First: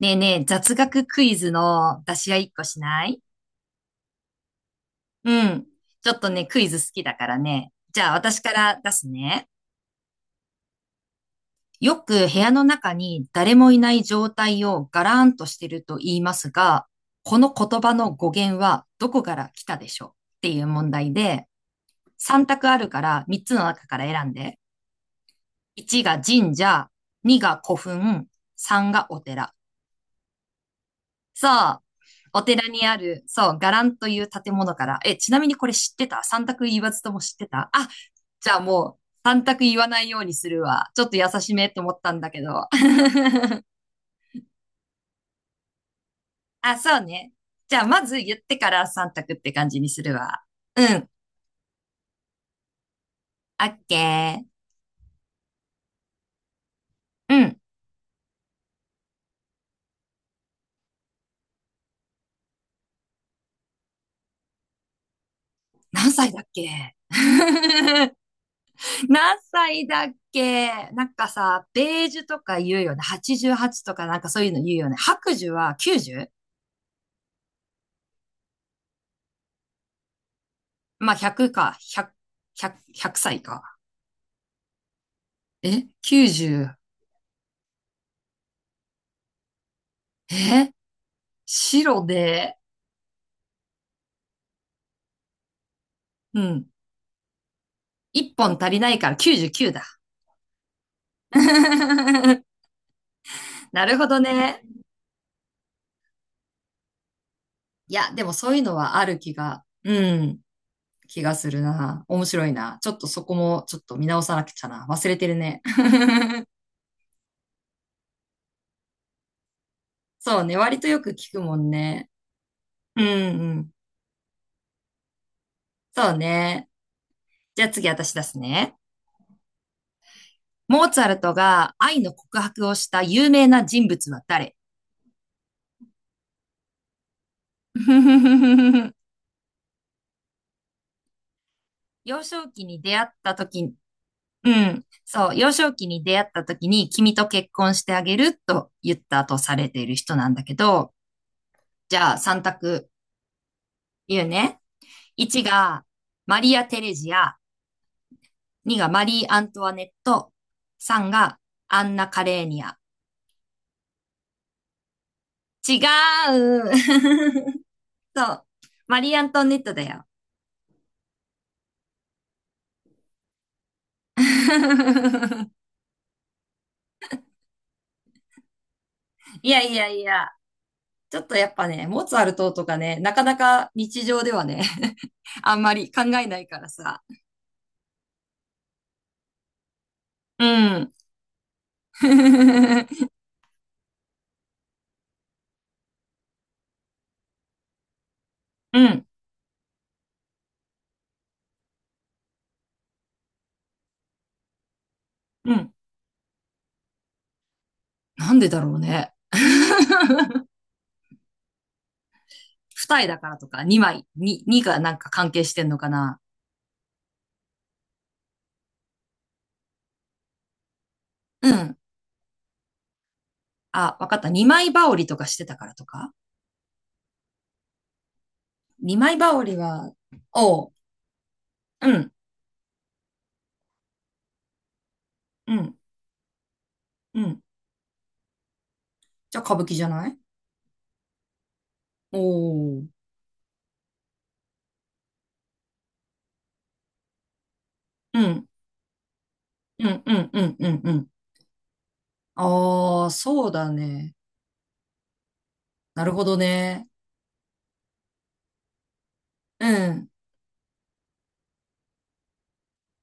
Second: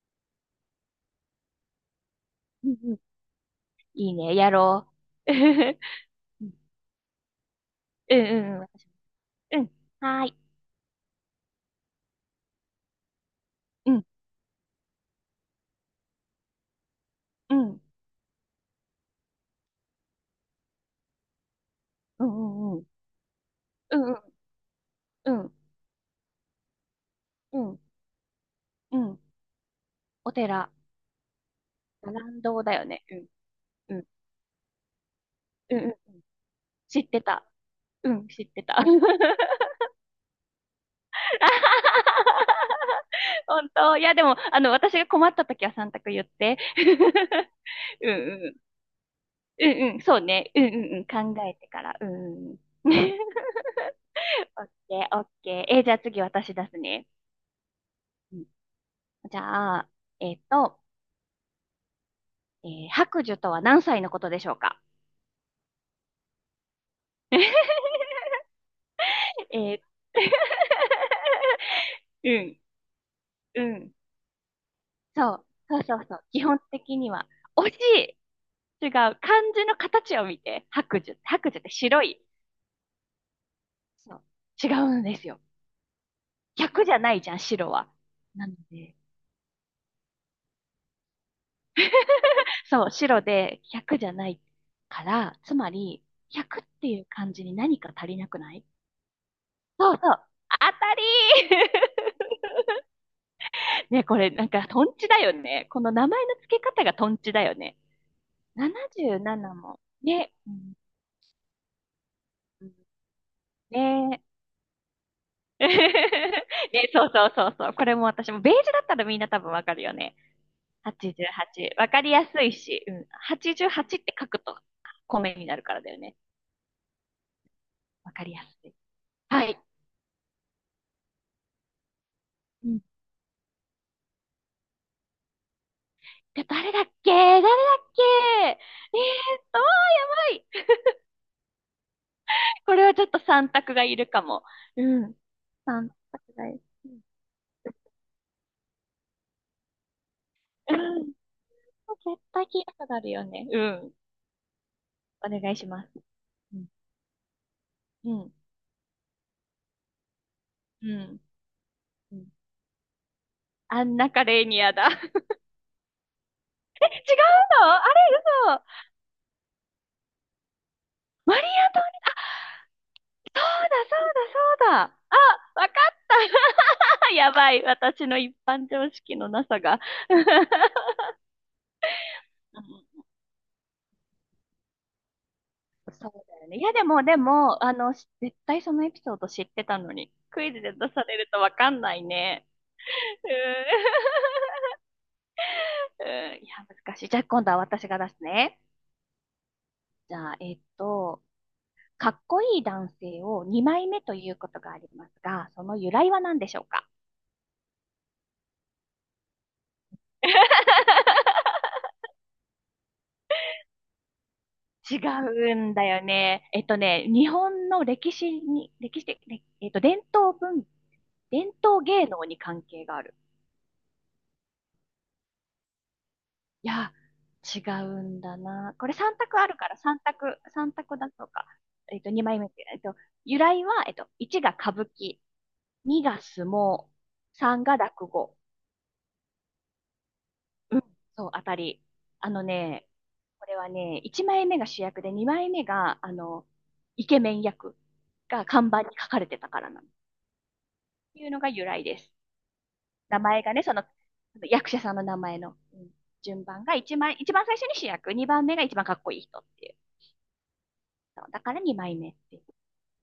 ねえねえ、雑学クイズの出し合い一個うんしうんない？いいね、やろう。うん。うんちょっとね、クイズ好きだからね。じゃあうん私かうら出すね。ん。うん、はーい。よく部屋の中に誰もいなういん、状態をガラーンとしてると言いますが、このう言ん、葉の語源はどこから来たでしょう？っていう問題で、う3択ん、あうん、るから3つの中うからん、選んで。うん、うん、1が神社、2うがん、う古ん墳、3うがん。お寺。お寺、そう。乱お道寺だよにあね。うる、ん、そう、伽藍うん、という建物から。え、ちなみにこれう知ん。ってた？三択言わ知ずっともて知った。てた？あ、うん、知っじゃあてた。もう、三択言わないようにするわ。ちょっと優しめと思ったんだ けど。本当。いや、でも、あの、私が困った時は3択言って。あ、そうね。じゃあまうんず言っうてん。から三択って感じにうん。するそうわ。ね。ううん。ん。考えてから。うん。オッケー。オッケー、オッケー。じゃあ次私出すね。うん。うんじゃあ、えっと、白寿とは何歳のことでしょうか？ 何歳だっけ？ 何 えー 歳だっ け？なんかさ、ベージュうとん、か言うよね。う88ん。とかなんかそういうの言うよね。白そう、寿は そう。90？ 基本的には。惜しい、違う。漢字の形を見て。白まあ、寿。100白寿ってか、白い。100歳か。そう。違うんですよ。え？ 90。100じゃないじゃん、白は。なので。え、白で、そう、白で100じゃないから、つまり、う100っん。ていう漢字に何か足りな1くな本い？足りないから99だ。そうそう。あ、当たりー。 なるね、ほこどれなんね。かトンチだよね。この名前の付け方がトンチだよね。いや、でもそういうのはある気77が、も。うね。ん、うん気がするな。面白いうんな。ちょっとそこもちょっと見直ね。さなくちゃな。忘れてるね。ね、そう。これも私も、ベージュだったらみんな多分わかるよね。そうね。割とよく聞くもん88。わかね。りやすいし、ううんん。うん。88って書くと米になるからだよそね。うね。じゃあ次私わ出かりすやすい。ね。はい。モーツァルトが愛の告白うをん。した有名な人物は誰？ で、誰だっけ。 あー、やばい。幼少期こにれは出ち会ょっっとた三時、択がいるかも。うん。うん。そう、幼少期三に出会っ択たがい時る。に君と結婚してあげると言ったとされている人なんだけうど、ん。絶じゃあ3対聞いたこ択とあるよね。うん。言うね。お1願いしまがす。マリうア・ん。テレジア、うん。2がマリー・アントワネット、う3ん。がアンナ・うカんレーニア。アンナカレーニアだ。違う違う？ のあれ？ そう、嘘。マリー・アントワネットだよ。マリア、そうだ、そうだ、そうだ。あ、わかった。やばい。私の一般常識のないさやいが。やい や、ちょっとやっぱね、モーツァルトうとかね、んなかなか日常ではね、あんまり考そうえなだいよね。かいらや、でも、さ。でも、あの、し絶対そのエピソード知ってたのに、クイズで出うん。されるとわかんないね。うん。うんいや、難しい。じゃあ、今度は私が出すね。うん。じゃあ、かっこいい男性を2枚目ということがありますが、うそん。の由来は何でしょうか？なんでだろうね。二重だからとか、二枚、に二がな違んか関係しうてんんのだかよな。ね。日本の歴史に、歴史的、えっと、伝統文、う伝ん。統芸能に関係がある。あ、わかった。二枚羽織とかしてたからとか。いや、違うんだな。これ二枚3羽択あ織るから、は、おう。3択だとか。うん。2枚目って、由来は、1が歌舞伎、うん。2が相撲、うん。3が落語、じゃあ歌舞伎じゃない？うん、そう、当たり。おあのおー。ね、これはね、1枚目が主役で2枚目が、あの、イケメン役うがん。看板に書かれてたからなうの。っん。うん。うん。うん。うん。ていうのが由来です。ああ、名前そうがね、だその、ね。役者さんの名前の、うん、なるほど順番がね。一番最初に主役、2番目が一番かっこいい人ってういう。ん。そうだから2枚目っていう。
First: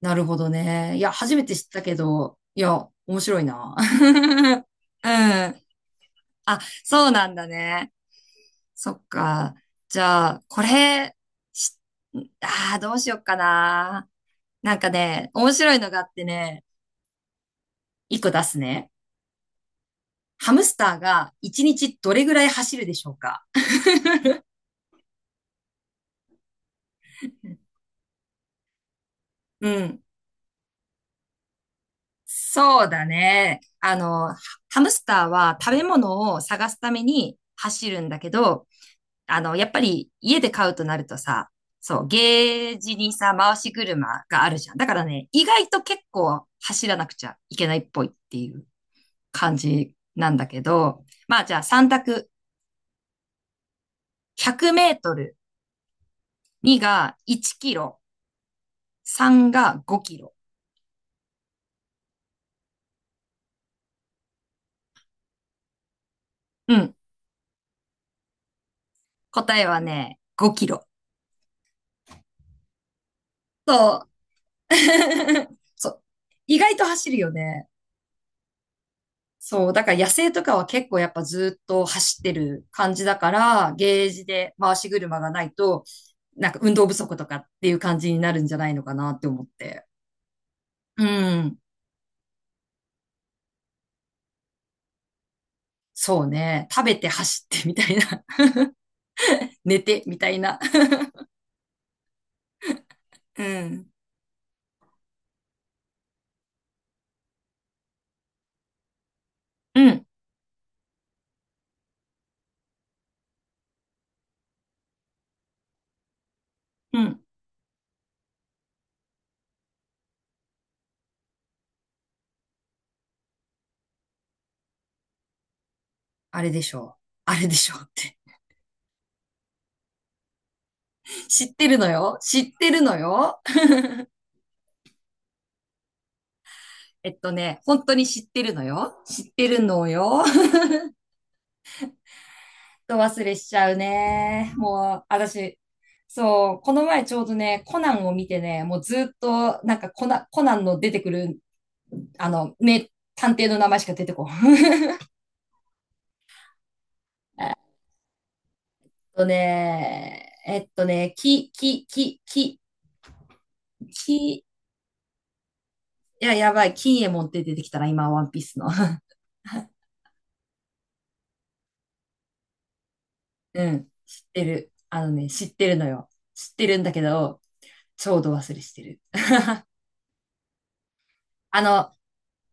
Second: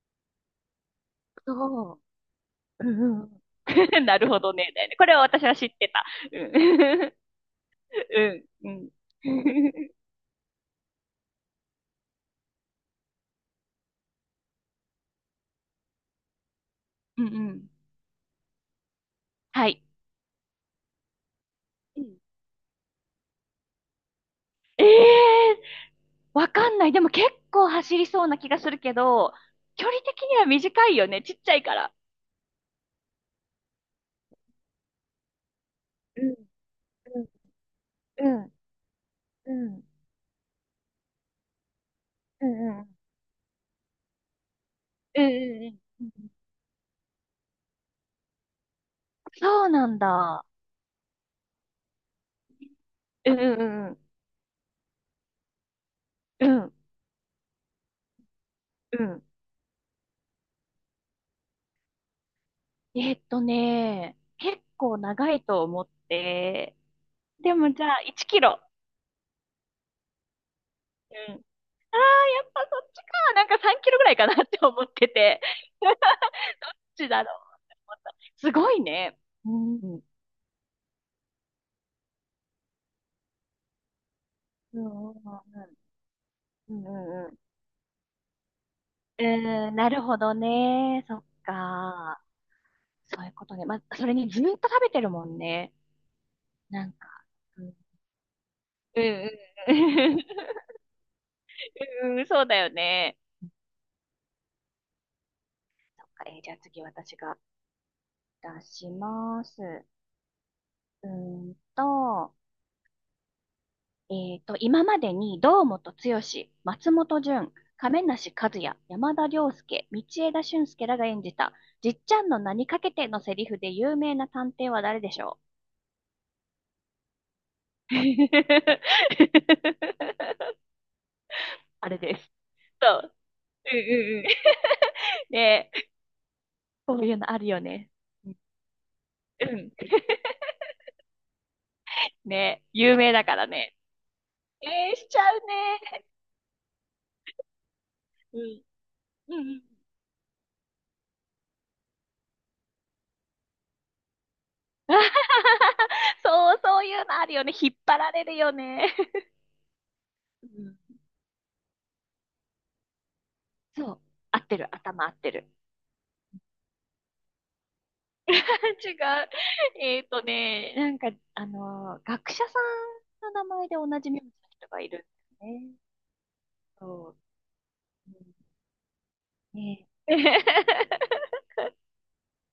なるほどね。いや、初めて知ったけそど、いう。や、う面んう白ん。いな。なるほど ね。だよね。こうれは私はん。知ってた。あ、うそうん。なんだね。うん。うん。そっか。じゃあ、これ、し、ああ、どうしよっかな。なんかね、面白いのがあってね、うんうん。一個出すね。はい。ハムスターが一日うん、どれぐらい走るでしょうか？ ええ、わかんない。でも結構 走りそうな気がするけど、う距離ん。的には短いよね。ちっちゃいから。そうだね。ハムスターは食べう物んを探すためうんに走るんだうけんど、あの、やうっぱんり家で買うとなるとさ、そう、うんうゲーんうんジにさ、回し車があるじゃん。だからうんね、意外うと結んうん。構走らなくちゃいけないっぽいっていう感そうなじんなんだ。だけど、まあじゃあ3択。うんうん100メートル、うんうん。うん2が1キロ、う3が5キロ。ね、結構長いと思って、うん。でもじゃあ1キロ。答えはね、5キロ。うん。ああ、やっぱそっちか。なんか3キそロぐう。らいかなって思ってて。そどっう。意外とち走るだよろね。う。すごいね。うそう、ん。だかうらん野生とかは結構やっぱずっと走ってる感じだから、ゲージで回うしんう車がないんと、なんか運う動不足とんうかっんていう感じになるんじゃないのかなっうて思っーん、て。なるほどうね。そっん。か。そういうことね。まあ、それにずっと食べてるもんね。そうね。な食んべか。て走っうてみん、たいな。うん、寝てうみん。たいな。うん、そうだよね。うん。そっか、じゃあ次私が出します。うん。うーんと、今までに堂本剛、松う本ん。潤、亀梨和也、山田涼介、道枝駿佑らが演じた、じっちゃんの名にかけてのセリフで有名な探偵は誰でしょあれでしょう。あれでしょうっう？ て。知ってるのあれでよ。す。知ってるのよ。うんうんうん ねえ、こ うえいうっのとあるね、よ本ね。当に知っうんてるのよ。知っうてるん。のよ。ねえ、と有名忘だれかしらちゃうね。ね。えー、もう、しちゃう私、ね。そう、この前ちょうどね、コナンを見うてね、ん。もうずっうんうと、ん。コナンの出てくる、あの、名探偵の名前しか出てこん。そう、そういうのある よえね。っ引っ張られるよね。とね、うえっん。とね、そう。き、合いってる。頭合ってる。や、やばい、金右衛門って出てきたな、今、ワン ピースの。違 う。えっとね、なんか、学者さんの名前うでん、同じ名知っ字のて人る。がいあるのね、ん知だよってね。るのよ。知ってるんだけそう。ど、ちうょうど忘れしてる。んねえ。あ の、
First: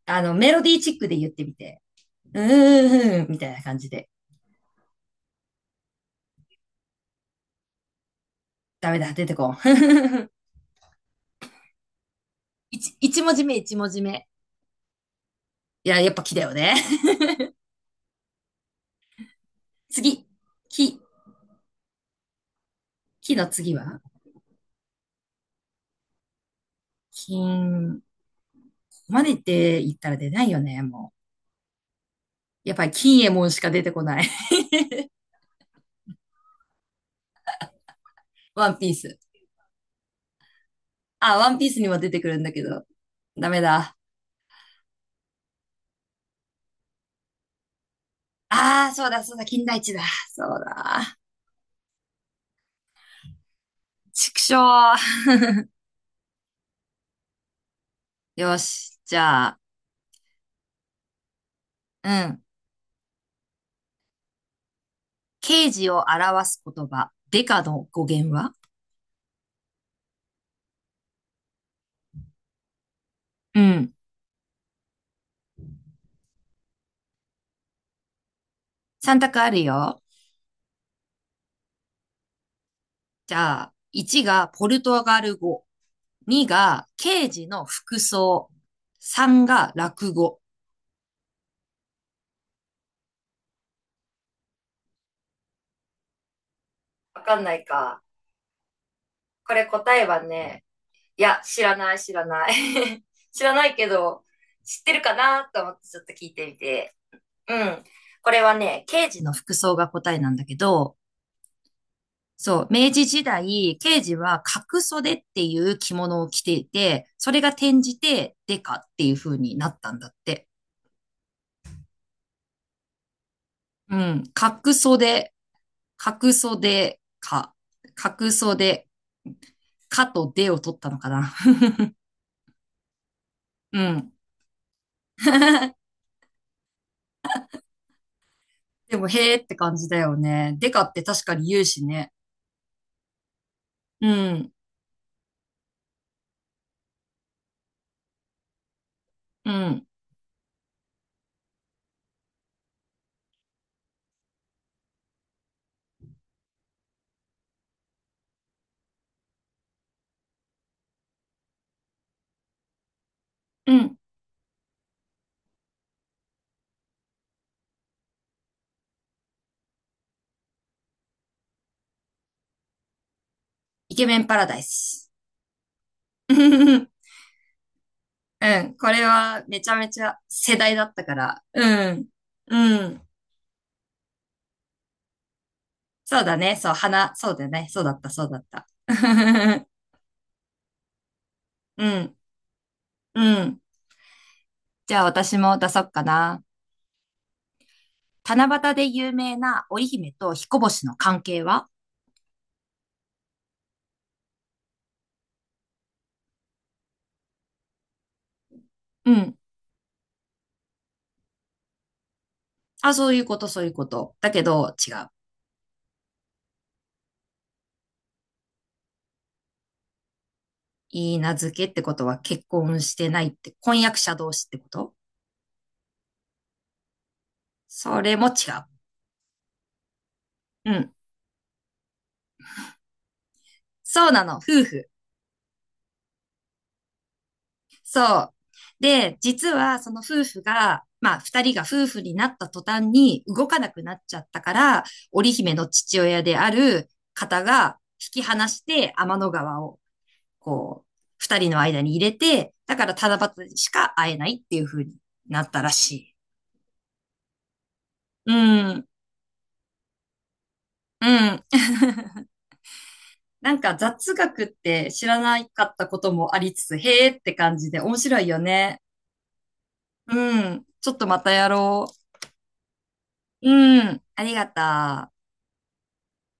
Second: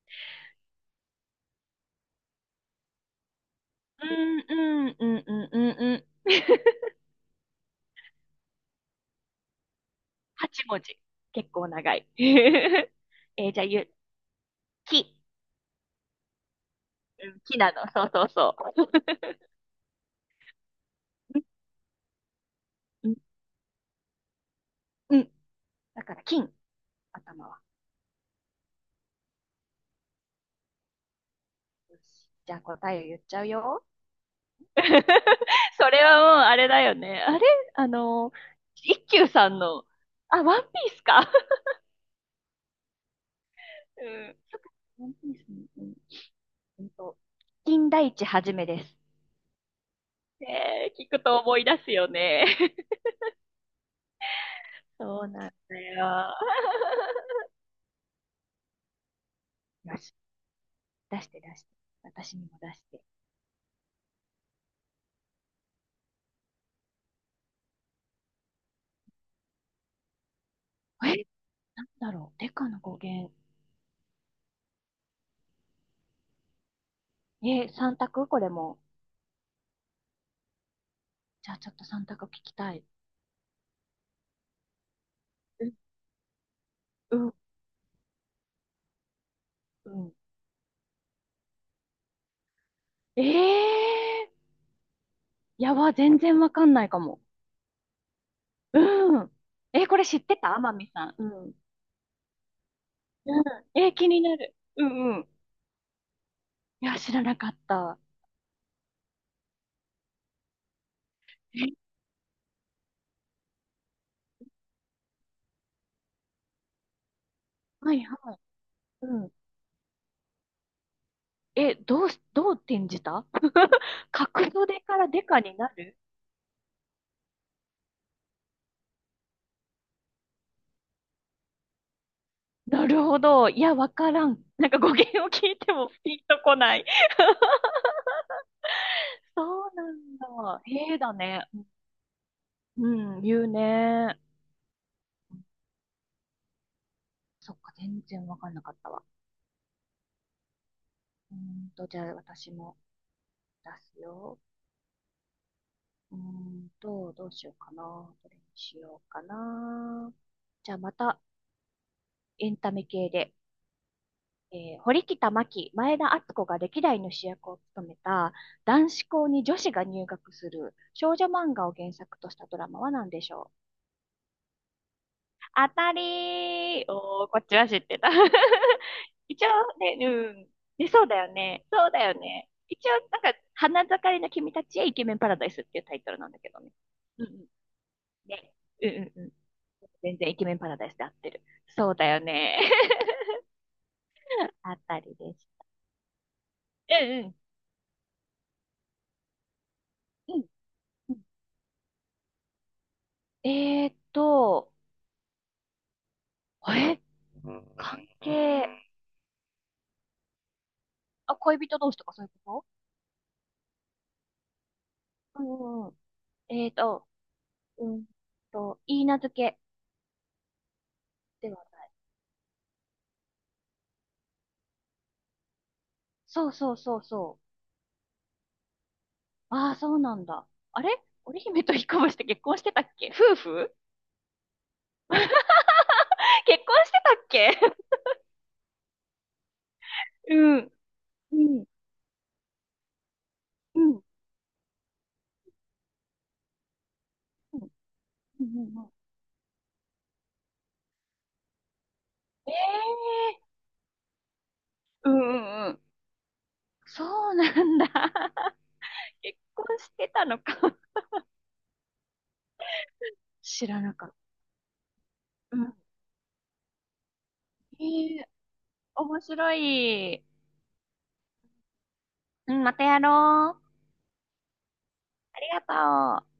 あの、メロディーチックで言ってみて。うーん、みたいな感じうで。んうんうんうんうんうんダメだ、出てこん。8文字。結構長い。え一文字ー目、じゃあ、一文字目。き。いや、やっぱ木だよね。うんきなの。そう。次。木。うん、木の次はうん。うんだから、金。頭は。金。マネって言ったら出ないよね、もよし。じゃあ、う。やっぱり答えを金言っ右衛ちゃう門しか出よ。てこない。それはもう、あれだよね。あれあの、ワンピー一ス。休さんの、あ、ワンピースか。あ、ワンピースにも出てくるんだけど。ダメだ。うん。ワンピースの、うん、うんと、金田一はじめであーす。そうだ、そうだ、金田一だ。そうえー、聞だ。くと思い出すよね。畜生。そうなんだよ。よし。じゃあ、よし。出して。う私ん。にも出して。刑事を表す言葉。デカの語源は？え、なんだろう。デカの語源。うん。え、三択これも。三択あるよ。じゃあちょっと三択聞きたい。じゃあ、1がポルトガル語、うん、2がう刑ん、事の服装、3がう落ん。語。えー、やば、全然わかんないかも。わかんないか。うん。これえ、こ答れえ知はってた、ね、天海さん。いうや、ん。知らない、知らない。う知ん。らないけえ、気にど、なる。知ってるかうん。なと思ってちょっと聞いてみいて。や、知らなかっうん。た。これはね、刑事の服装が答えなんだけど、え、そう、明治時代、刑事は角袖っていう着物を着ていて、それが転はじいはてい。デカっていううん。風になったんだって。え、どう転じた？ う ん、角度角でからデ袖、カになる？角袖か、角袖、かとでを取ったのかな。なるほど。いや、うわかん。らん。なんか語源を聞いても ピンとこない。でも、へーってそう感なじだよんね。だ。でかっへえてだ確かにね。言うしね。うん、言ううね。ん、そっか、全然わかんなかったわ。うん、うーんと、じゃあ私も出すよ。うーんと、どうしようかな。どれにしようかな。じゃあまたエンタメ系で。うん。えー、堀北真希、前田敦子が歴代の主役を務めた男子校に女子が入学する少女漫画を原作としたドラマは何でしょう？イケメンパラダイス。当た うり。をこっちは知ってた。ん、これ一は応めちゃめね、ちゃうん。世代だね、ったそうかだよら。ね。うそうだん、よね。う一ん。応、なんか、花盛りの君たちへイケメンパラダイスっていうタイトルそうなんだだけね。どそね。う、花、うんうそうん。だね。そうだった、そうだっね。た。うんうんうん。全然イケメンパラダイスで合ってる。うそうだん、よね。うん。あじたゃありで私す。も出そっかな。うんうん。七夕で有名な織姫とうん。彦星のう関ん係は？えーっと、え、関係、うん。あ、恋人同士とかそういうこあ、そういうこと、そういうこと。だけど、違う。と？うん。えーっと、うんと、いいなずけいい名で付は？けってことは結婚してないって、婚約者同士ってこと？そう。それも違ああ、そうなんだ。う。うあれ、ん。織姫と彦星って結婚してたっけ？夫婦？そうなの、夫婦。結婚してたっけ？そう。で、実はその夫婦うん。が、まあ、二人 うがん。夫婦になった途端に動かなうくなっん。ちゃったから、織姫の父親である方うん。が引きう離しん。うんて天の川を、こう、二人の間に入れて、えだから七え夕しか会えないっていう風にー。なったんらうん。しい。そうなんだ。う ん。結婚してたのか。うん。なん知からなかっ雑た。学って知らなうかっん。たこともありつつ、へーって感じで面え白いえ、よね。面白い。うん。ちょっとまたやろうん、またやう。ろう。うん。ありがとう。ありがとう。